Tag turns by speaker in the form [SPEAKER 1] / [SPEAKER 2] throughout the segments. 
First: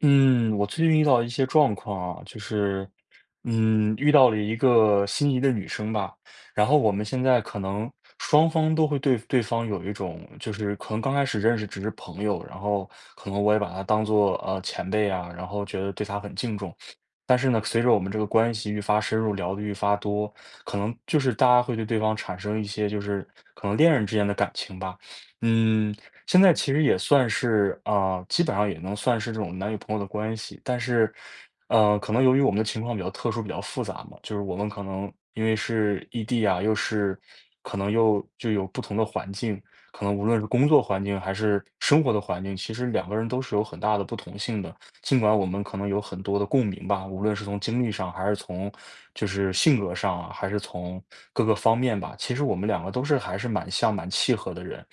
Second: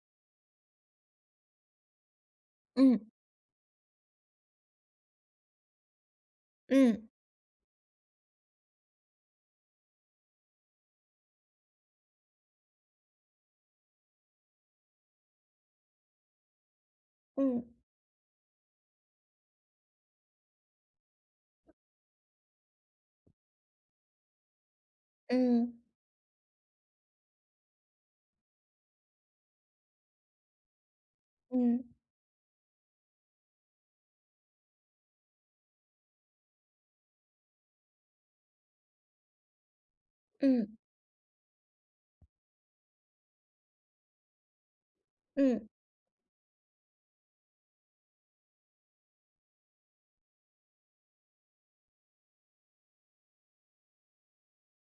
[SPEAKER 1] 嗯，我最近遇到一些状况啊，就是，
[SPEAKER 2] 嗯
[SPEAKER 1] 遇到了一个心仪的女生吧，然后我们
[SPEAKER 2] 嗯
[SPEAKER 1] 现在可能双方都会对对方有一种，就是可能刚开始认识只是朋友，然后可能我也把她当做前辈啊，然后觉得对她很敬重，但是呢，
[SPEAKER 2] 嗯
[SPEAKER 1] 随着我们这个关系愈发深入，聊得愈发多，可能就是大家会对对方产生一些就是可能恋人之间的感情吧。
[SPEAKER 2] 嗯
[SPEAKER 1] 嗯。现在其实也算是啊，基本上也能算是这种男女朋友的关系，但是，
[SPEAKER 2] 嗯
[SPEAKER 1] 可能由于我们的情况比较特殊、比较复杂嘛，就是我们可能因为是异地啊，又是可能又就有不同的环境，可能无论是工
[SPEAKER 2] 嗯
[SPEAKER 1] 作环境还是生活的环境，其实两个人都是有很大的不同性的。尽管我们
[SPEAKER 2] 嗯
[SPEAKER 1] 可能有很多的共鸣吧，无论是从经历上，还是从就是性格上啊，还是从各个方面吧，其实我们两个都是还是蛮像、蛮契合的人。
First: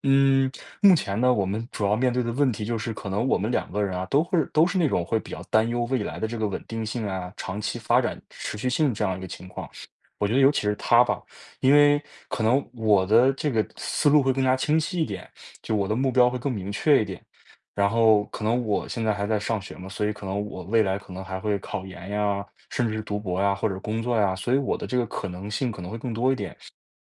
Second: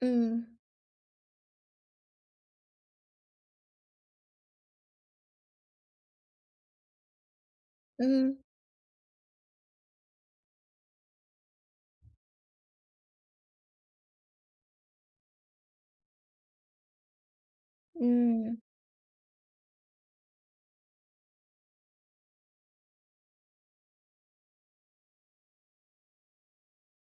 [SPEAKER 2] 嗯
[SPEAKER 1] 嗯，目前呢，我们主要面对的问题就是，可能我们两个人啊，都是那种会比较担忧未来的这个稳定性啊、长期发展
[SPEAKER 2] 嗯
[SPEAKER 1] 持续性这样一个情况。我觉得尤其是他吧，因为可能我的这个思路会更加清晰一点，就我的目标会更明确一点。然后可
[SPEAKER 2] 嗯，
[SPEAKER 1] 能我现在还在上学嘛，所以可能我未来可能还会考研呀，甚至是读博呀，或者工作呀，所以我的这个可能性可能会更多一点。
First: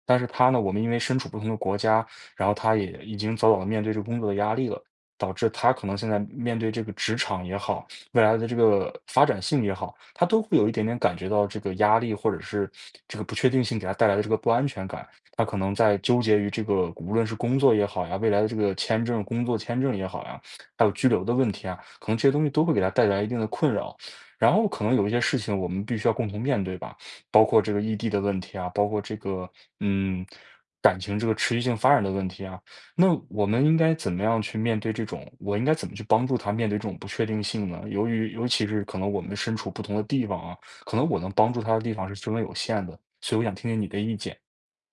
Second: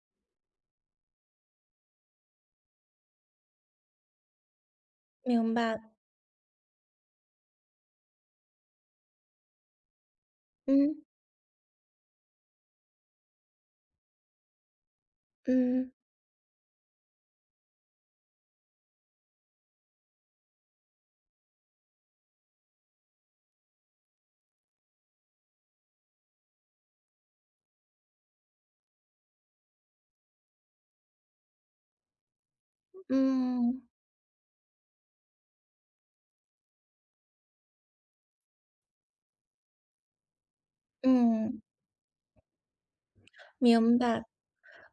[SPEAKER 1] 但是他呢，我们因为身处不同的国家，然后他也已经早早地面对这个工作的压力了，导致
[SPEAKER 2] 明
[SPEAKER 1] 他
[SPEAKER 2] 白，
[SPEAKER 1] 可能现在面对这个职场也好，未来的这个发展性也好，他都会有一点点
[SPEAKER 2] 嗯
[SPEAKER 1] 感觉到这个压力，或者是这个不确定性给他带来的这个不安全感。他可能
[SPEAKER 2] 嗯
[SPEAKER 1] 在纠结于这个无论是工作也好呀，未来的这个签证工作签证也好呀，还有居留的问题啊，可能这些东西都会给他带来一定的困扰。然后可能有一些事情我们必须要共同面对吧，包括这个异地的问题啊，包括这个，嗯，感情这个持续性发展的问题啊，那我们应
[SPEAKER 2] 嗯
[SPEAKER 1] 该怎么样去面对这种？我应该怎么去帮助他面对这种不确定性呢？尤其是可能我们身处不同的地方啊，可能我能帮
[SPEAKER 2] 嗯，
[SPEAKER 1] 助他的地方是十分有限的，所以我想听听你
[SPEAKER 2] 明
[SPEAKER 1] 的意
[SPEAKER 2] 白。
[SPEAKER 1] 见。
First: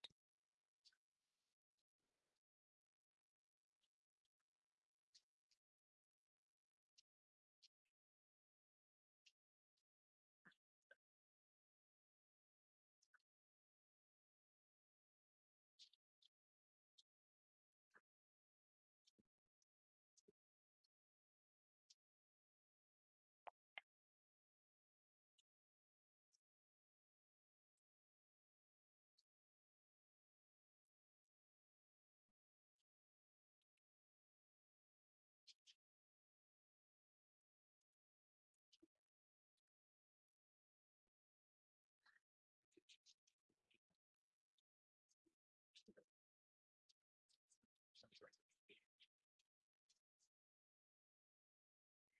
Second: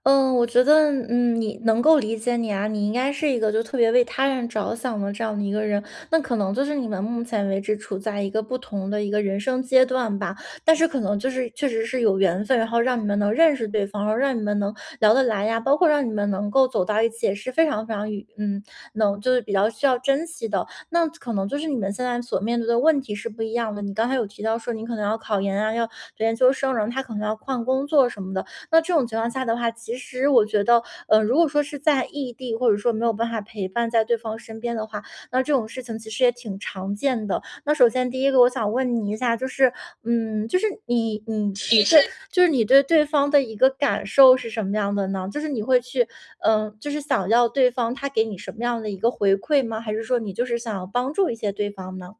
[SPEAKER 2] 嗯，我觉得，你能够理解你啊，你应该是一个就特别为他人着想的这样的一个人。那可能就是你们目前为止处在一个不同的一个人生阶段吧，但是可能就是确实是有缘分，然后让你们能认识对方，然后让你们能聊得来呀，包括让你们能够走到一起，也是非常非常与能就是比较需要珍惜的。那可能就是你们现在所面对的问题是不一样的。你刚才有提到说你可能要考研啊，要读研究生，然后他可能要换工作什么的。那这种情况下的话，其实我觉得，如果说是在异地，或者说没有办法陪伴在对方身边的话，那这种事情其实也挺常见的。那首先第一个，我想问你一下，就是，就是你对，就是你对对方的一个感受是什么样的呢？就是你会去，就是想要对方他给你什么样的一个回馈吗？还是说你就是想要帮助一些对方呢？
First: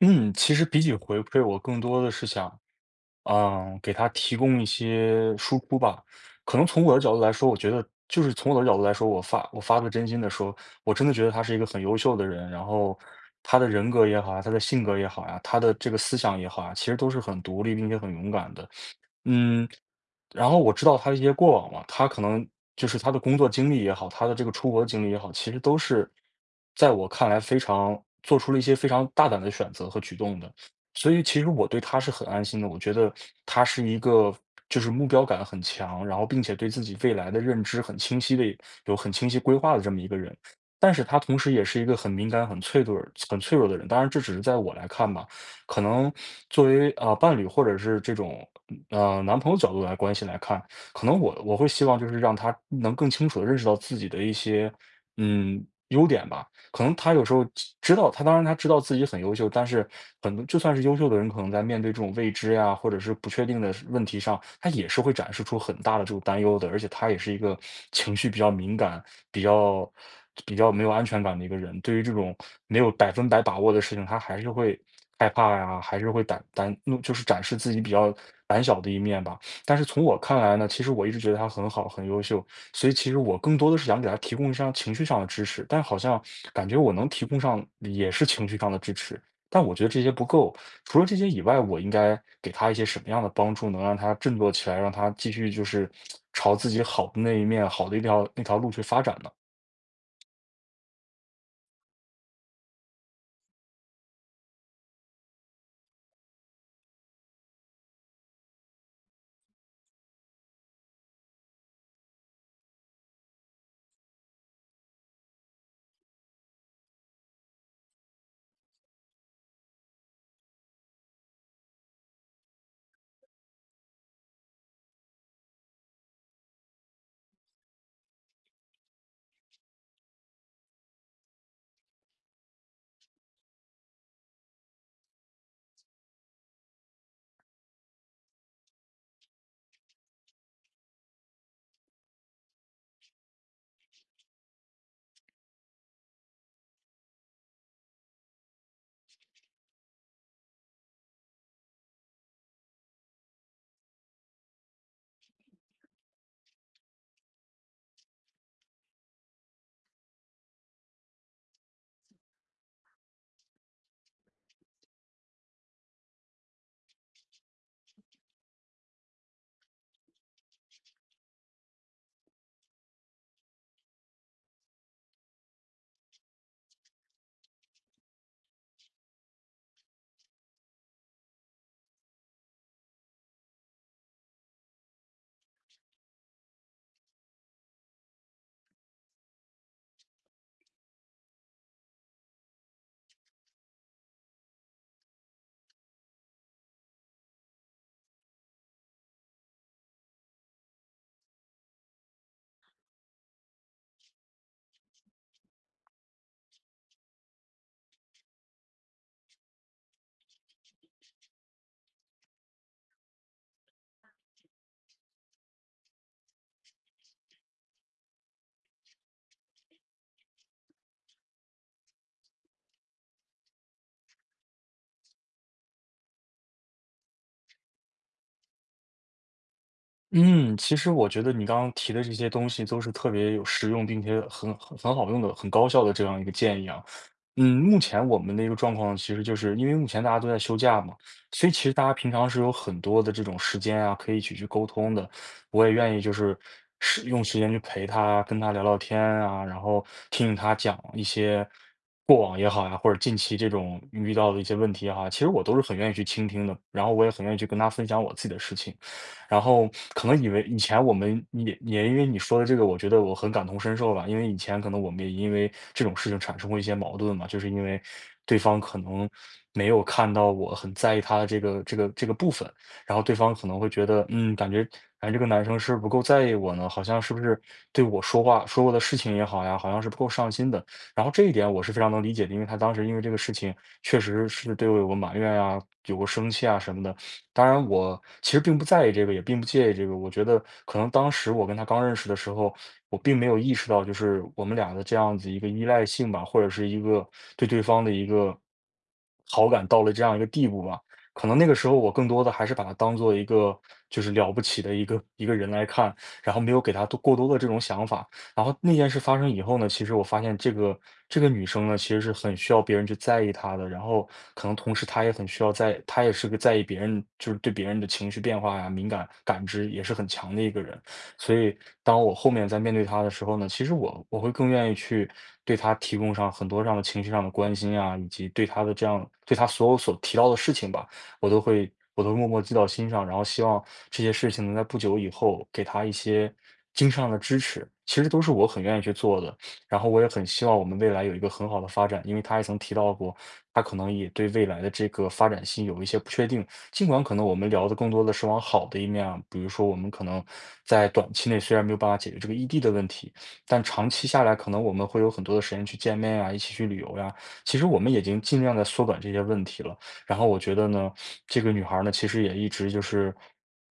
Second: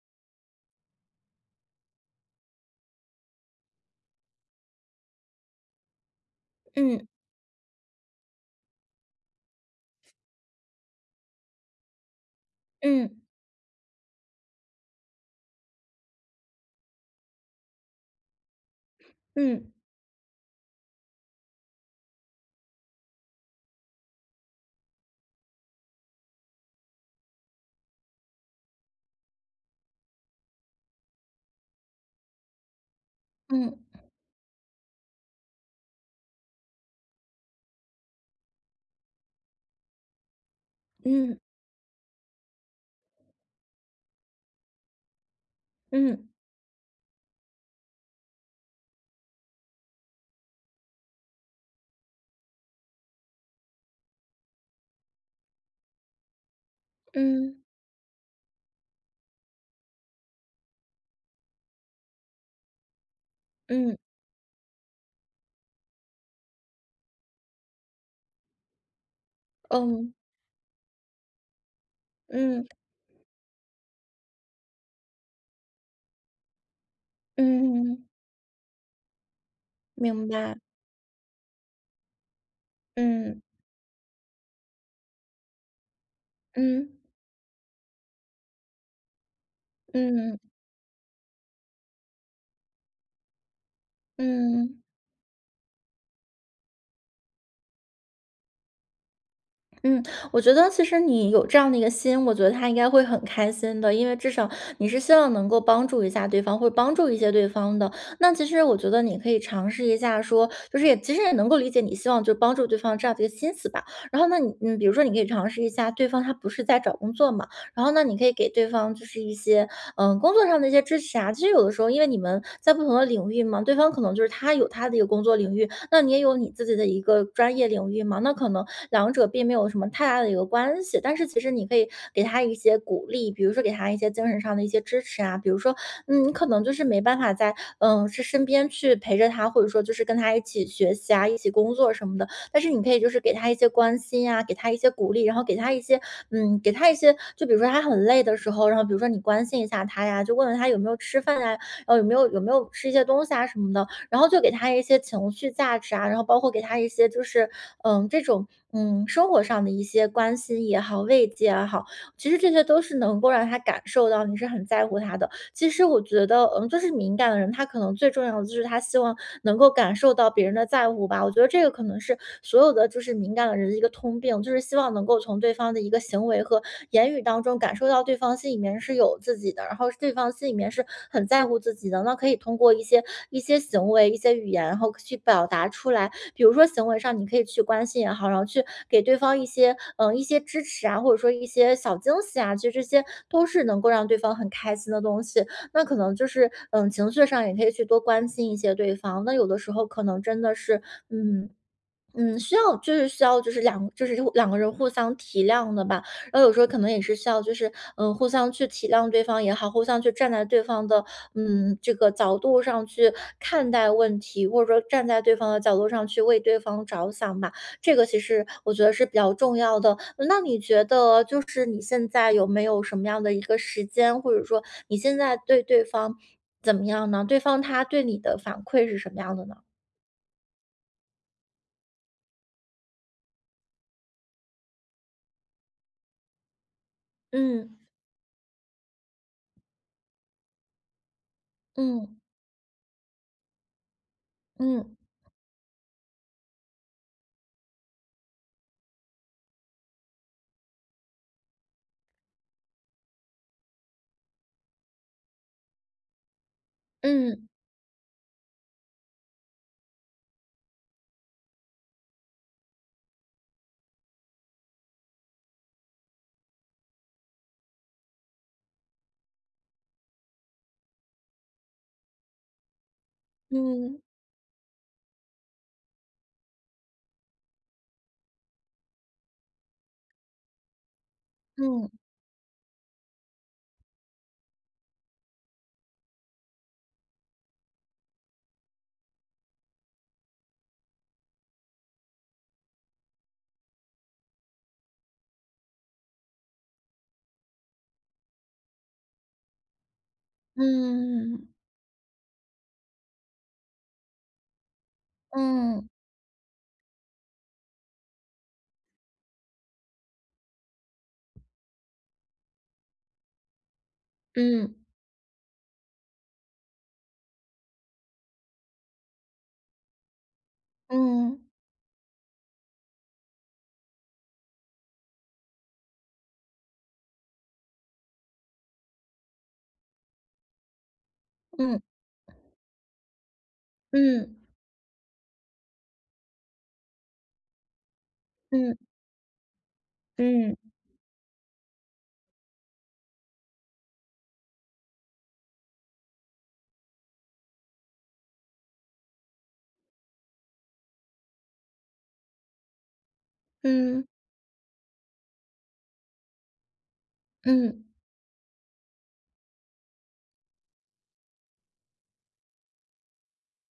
[SPEAKER 1] 嗯，其实比起回馈，我更多的是想给他提供一些输出吧。可能从我的
[SPEAKER 2] 嗯
[SPEAKER 1] 角度来说，我觉得就是从我的角度来说，我发自真心的说，我真的觉得他是一个很优秀的人。然后
[SPEAKER 2] 嗯
[SPEAKER 1] 他的人格也好啊，他的性格也好呀，他的这个思想也好啊，其实都是很独立并且很勇敢的。嗯，
[SPEAKER 2] 嗯
[SPEAKER 1] 然后我知道他的一些过往嘛，他可能就是他的工作经历也好，他的这个出国的经历也好，其实都是在我看来非常做出了一些非常大胆的选择和举动的。所以其实我对他是很安心的，我觉得他是
[SPEAKER 2] 嗯
[SPEAKER 1] 一个就是目标感很强，然后并且对自己未来的认知很清晰的，有很清晰规划的这么一个人。但是他
[SPEAKER 2] 嗯
[SPEAKER 1] 同时也是一个很敏感、很脆弱、很脆弱的人。当然，这只是在我来看吧。可能
[SPEAKER 2] 嗯
[SPEAKER 1] 作为啊、伴侣或者是这种男朋友角度来关系来看，可能我会希望就是让他能更清楚的认识到自己的一些嗯优点吧，可能他有时候
[SPEAKER 2] 嗯
[SPEAKER 1] 知道，他当然他知道自己很优秀，但是很多就算是优秀的人，可能在面对这种未知呀，或者是不确定的
[SPEAKER 2] 嗯
[SPEAKER 1] 问题上，他也是会展示出很大的这种担忧的。而且他也是一个情绪比较敏感、比较
[SPEAKER 2] 嗯
[SPEAKER 1] 比较没有安全感的一个人。对于这种
[SPEAKER 2] 嗯。
[SPEAKER 1] 没有百分百把握的事情，他还是会害怕呀，还是会胆，就是展示自己比
[SPEAKER 2] 嗯，
[SPEAKER 1] 较胆小的一面吧。但是从我
[SPEAKER 2] 明
[SPEAKER 1] 看来
[SPEAKER 2] 白，
[SPEAKER 1] 呢，其实我一直觉得他很好，很优秀，所以其实我
[SPEAKER 2] 嗯，
[SPEAKER 1] 更多的是想给他提供一上情绪上的支持，但好像感觉
[SPEAKER 2] 嗯，
[SPEAKER 1] 我能提供上也是情绪上的支持，但我觉得这些不
[SPEAKER 2] 嗯，
[SPEAKER 1] 够。除了这些以外，我应该给他一些什么样的帮助，能让他振作起来，
[SPEAKER 2] 嗯。
[SPEAKER 1] 让他继续就是朝自己好的那一面、好的一条那条路去发展呢？
[SPEAKER 2] 嗯，我觉得其实你有这样的一个心，我觉得他应该会很开心的，因为至少你是希望能够帮助一下对方，或者帮助一些对方的。那其实我觉得你可以尝试一下说，就是也其实也能够理解你希望就帮助对方这样的一个心思吧。然后呢，你比如说你可以尝试一下，对方他不是在找工作嘛，然后呢，你可以给对方就是一些工作上的一些支持啊。其实有的时候因为你们在不同的领域嘛，对方可能就是他有他的一个工作领域，那你也有你自己的一个专业领域嘛，那可能。两者并没有什么太大的一个关系。但是其实你可以给他一些鼓励，比如说给他一些精神上的一些支持啊，比如说，你可能就是没办法在是身边去陪着他，或者说就是跟他一起学习啊，一起工作什么的。但是你可以就是给他一些关心呀、给他一些鼓励，然后给他一些给他一些，就比如说他很累的时候，然后比如说你关心一下他呀，就问问他有没有吃饭呀，然后有没有吃一些东西啊什么的。然后就给他一些情绪价值啊，然后包括给他一些就是这种生活上的一些关心也好、慰藉也好，其实这些都是能够让他感受到你是很在乎他的。其实我觉得，就是敏感的人，他可能最重要的就是他希望能够感受到别人的在乎吧。我觉得这个可能是所有的就是敏感的人的一个通病，就是希望能够从对方的一个行为和言语当中感受到对方心里面是有自己的，然后对方心里面是很在乎自己的。那可以通过一些行为、一些语言，然后去表达出来。比如说行为上，你可以去关心也好，然后去给对方一些一些支持啊，或者说一些小惊喜啊，其实这些都是能够让对方很开心的东西。那可能就是，情绪上也可以去多关心一些对方。那有的时候可能真的是，嗯，需要就是两个人互相体谅的吧，然后有时候可能也是需要就是互相去体谅对方也好，互相去站在对方的这个角度上去看待问题，或者说站在对方的角度上去为对方着想吧，这个其实我觉得是比较重要的。那你觉得就是你现在有没有什么样的一个时间，或者说你现在对对方怎么样呢？对方他对你的反馈是什么样的呢？
[SPEAKER 1] 嗯，其实我觉得你刚刚提的这些东西都是特别有实用，并且很好用的、很高效的这样一个建议啊。嗯，
[SPEAKER 2] 嗯
[SPEAKER 1] 目前我们的一个状况，其实就是因为目前大家都在休假嘛，所以其实大家平
[SPEAKER 2] 嗯
[SPEAKER 1] 常是有很多的这种时间啊，可以一起去沟通
[SPEAKER 2] 嗯。
[SPEAKER 1] 的。我也愿意就是是用时间去陪他，跟他聊聊天啊，然后听听他讲一些过往也好呀、或者近期这种遇到的一些问题也好啊，其实我都是很愿意去倾听的，然后我也很愿意去
[SPEAKER 2] 嗯，
[SPEAKER 1] 跟他分享我自己的事情。然后可能以为以前我们也因为你说的这个，我觉得我很感同身受吧，因为以前可能我们也因为这种事情产生过一些矛盾嘛，就是因为对方可能没有看到我很在意他的这个部分，然后对方可能会觉
[SPEAKER 2] 嗯，
[SPEAKER 1] 得，嗯，感觉这个男生是不是不够在意我呢，好像是不是对我说话说过的事情也好呀，好像是不够上心的。然后这一点我是非
[SPEAKER 2] 嗯，
[SPEAKER 1] 常能理解的，因为他当时因为这个事情确实是对我有过埋怨啊，有过生气啊什么的。当然我其实并不在意这个，也并不介意这个。我觉得可能当时我跟他刚认识的时候，我并没有意识到，就是我们俩的这样子一个依赖性吧，或者是一个对对方的一个好感到了这样一个地步吧。可能那
[SPEAKER 2] 嗯，
[SPEAKER 1] 个时候我更多的还是把他当做一个就是了不起的一个人来
[SPEAKER 2] 嗯，
[SPEAKER 1] 看，然后没有给他过多的这种想法。然后那件事发生以后呢，其实我发现这个女生呢，其实是很需要别人去在意她的，然后可能
[SPEAKER 2] 嗯，
[SPEAKER 1] 同时她也是个在意别人，就是对别人的情绪变化呀、敏感感知也是很强的一个人。所
[SPEAKER 2] 嗯，
[SPEAKER 1] 以当我后面在面对她的时候呢，其实我会更愿意去对她提供上很多这样的情绪上的关心啊，以及对她的对她所有所提到的事情吧。
[SPEAKER 2] 嗯，
[SPEAKER 1] 我都会默默记到心上，然后希望这些事
[SPEAKER 2] 嗯，
[SPEAKER 1] 情能在不久以后给他一些精神上的支持。其实都是我很
[SPEAKER 2] 嗯，
[SPEAKER 1] 愿意去做的，然后我也很希
[SPEAKER 2] 嗯，嗯，
[SPEAKER 1] 望我们未来有一个很好的发展，因为他也曾提到过，他可能也对未来的这个发展性有一些不确定。尽管可能我们聊的更多的是往好的一面啊，比如说我们可能在短期内虽然没有办法解决这个异地的问题，但长
[SPEAKER 2] 嗯，
[SPEAKER 1] 期下来可能我们会有很多的时间去见面啊，一起去旅游呀、其实我
[SPEAKER 2] 嗯，
[SPEAKER 1] 们已经尽量在缩短这些问题了。然后我觉得呢，这个女孩儿呢，其实也一直就是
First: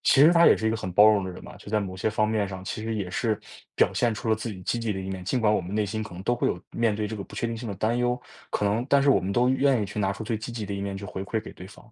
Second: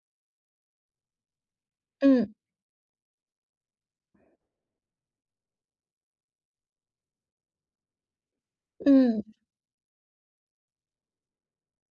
[SPEAKER 1] 其实她也是一个很包容的人嘛，就在某些方
[SPEAKER 2] 嗯。
[SPEAKER 1] 面上，其实也是表现出了自己积极的一面。尽管我们内心可能都会有面对这个不确定性的担忧，可能但是我
[SPEAKER 2] 嗯
[SPEAKER 1] 们都愿意去拿出最积极的一面去回馈给对方。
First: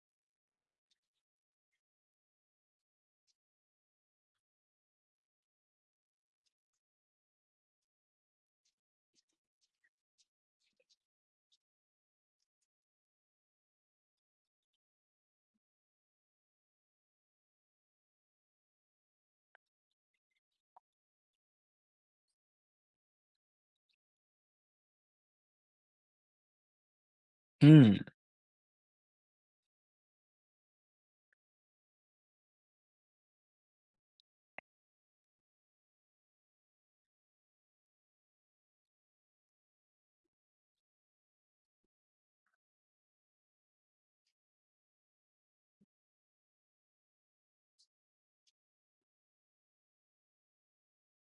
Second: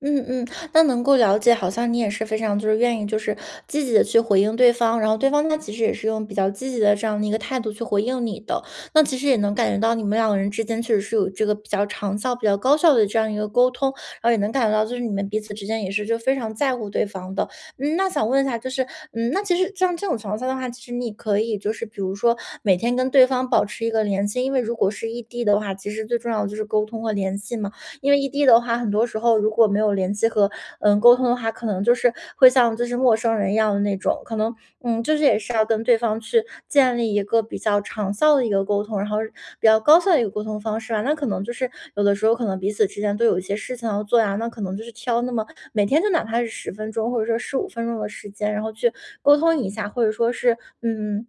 [SPEAKER 2] 嗯嗯，那能够了解，好像你也是非常就是愿意就是积极的去回应对方，然后对方他其实也是用比较积极的这样的一个态度去回应你的，那其实也能感觉到你们两个人之间确实是有这个比较长效、比较高效的这样一个沟通，然后也能感觉到就是你们彼此之间也是就非常在乎对方的。嗯，那想问一下，就是那其实像这种情况下的话，其实你可以就是比如说每天跟对方保持一个联系，因为如果是异地的话，其实最重要的就是沟通和联系嘛。
[SPEAKER 1] 嗯。
[SPEAKER 2] 因为异地的话，很多时候如果没有联系和沟通的话，可能就是会像就是陌生人一样的那种，可能就是也是要跟对方去建立一个比较长效的一个沟通，然后比较高效的一个沟通方式吧。那可能就是有的时候可能彼此之间都有一些事情要做呀，那可能就是挑那么每天就哪怕是10分钟或者说15分钟的时间，然后去沟通一下，或者说是。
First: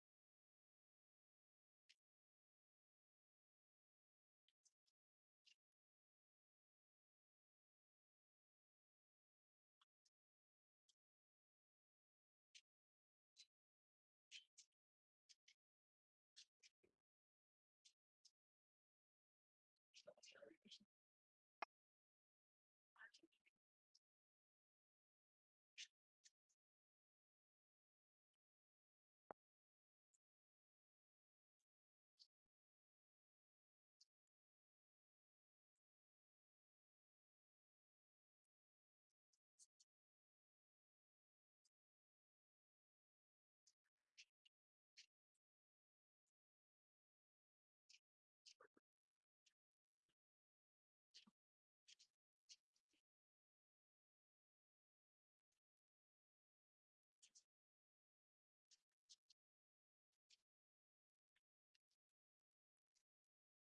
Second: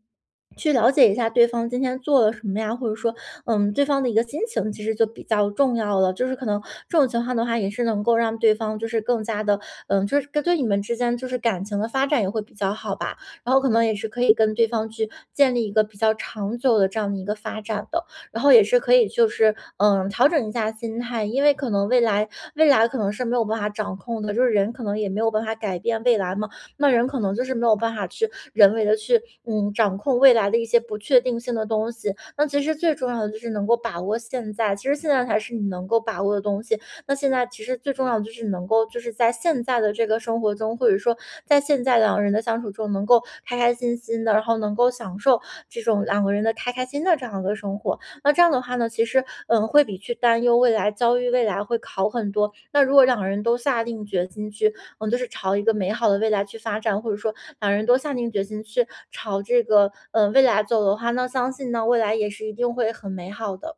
[SPEAKER 2] 去了解一下对方今天做了什么呀，或者说，对方的一个心情其实就比较重要了。就是可能这种情况的话，也是能够让对方就是更加的，就是你们之间就是感情的发展也会比较好吧。然后可能也是可以跟对方去建立一个比较长久的这样的一个发展的。然后也是可以就是调整一下心态，因为可能未来可能是没有办法掌控的，就是人可能也没有办法改变未来嘛。那人可能就是没有办法去人为的去，掌控未来的一些不确定性的东西。那其实最重要的就是能够把握现在，其实现在才是你能够把握的东西。那现在其实最重要的就是能够就是在现在的这个生活中，或者说在现在两个人的相处中能够开开心心的，然后能够享受这种两个人的开开心的这样一个生活。那这样的话呢，其实，会比去担忧未来、焦虑未来会好很多。那如果两个人都下定决心去就是朝一个美好的未来去发展，或者说两人都下定决心去朝这个，未来走的话，那相信呢，未来也是一定会很美好的。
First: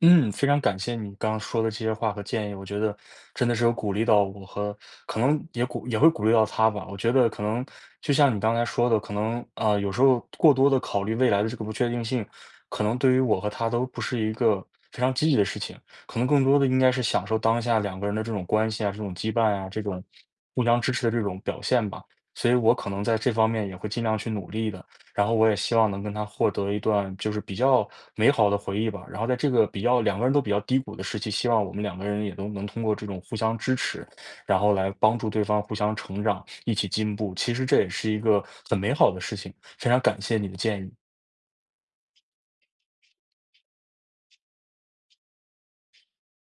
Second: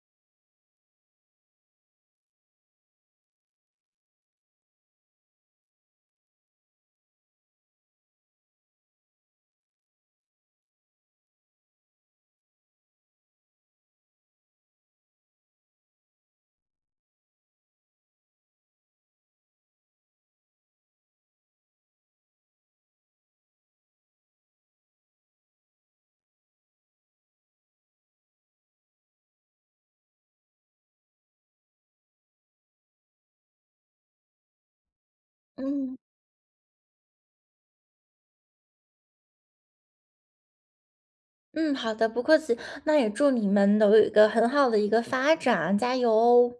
[SPEAKER 1] 嗯，非常感谢你刚刚说的这些话和建议，我觉得真的是有鼓励到我和可能也会鼓励到他吧。我觉得可能就像你刚才说的，可能啊、有时候过多的考虑未来的这个不确定性，可能对于我和他都不是一个非常积极的事情。可能更多的应该是享受当下两个人的这种关系啊、这种羁绊啊、这种互相支持的这种表现吧。所以我可能在这方面也会尽量去努力的。然后我也希望能跟他获得一段就是比较美好的回忆吧。然后在这个比较两个人都比较低谷的时期，希望我们两个人也都能通过这种互相支持，然后来帮助对方互相
[SPEAKER 2] 嗯，
[SPEAKER 1] 成长，一起进步。其实这也是一个很美好的事情，非常感谢你的建议。
[SPEAKER 2] 嗯，好的，不客气，那也祝你们都有一个很好的一个发展，加油哦。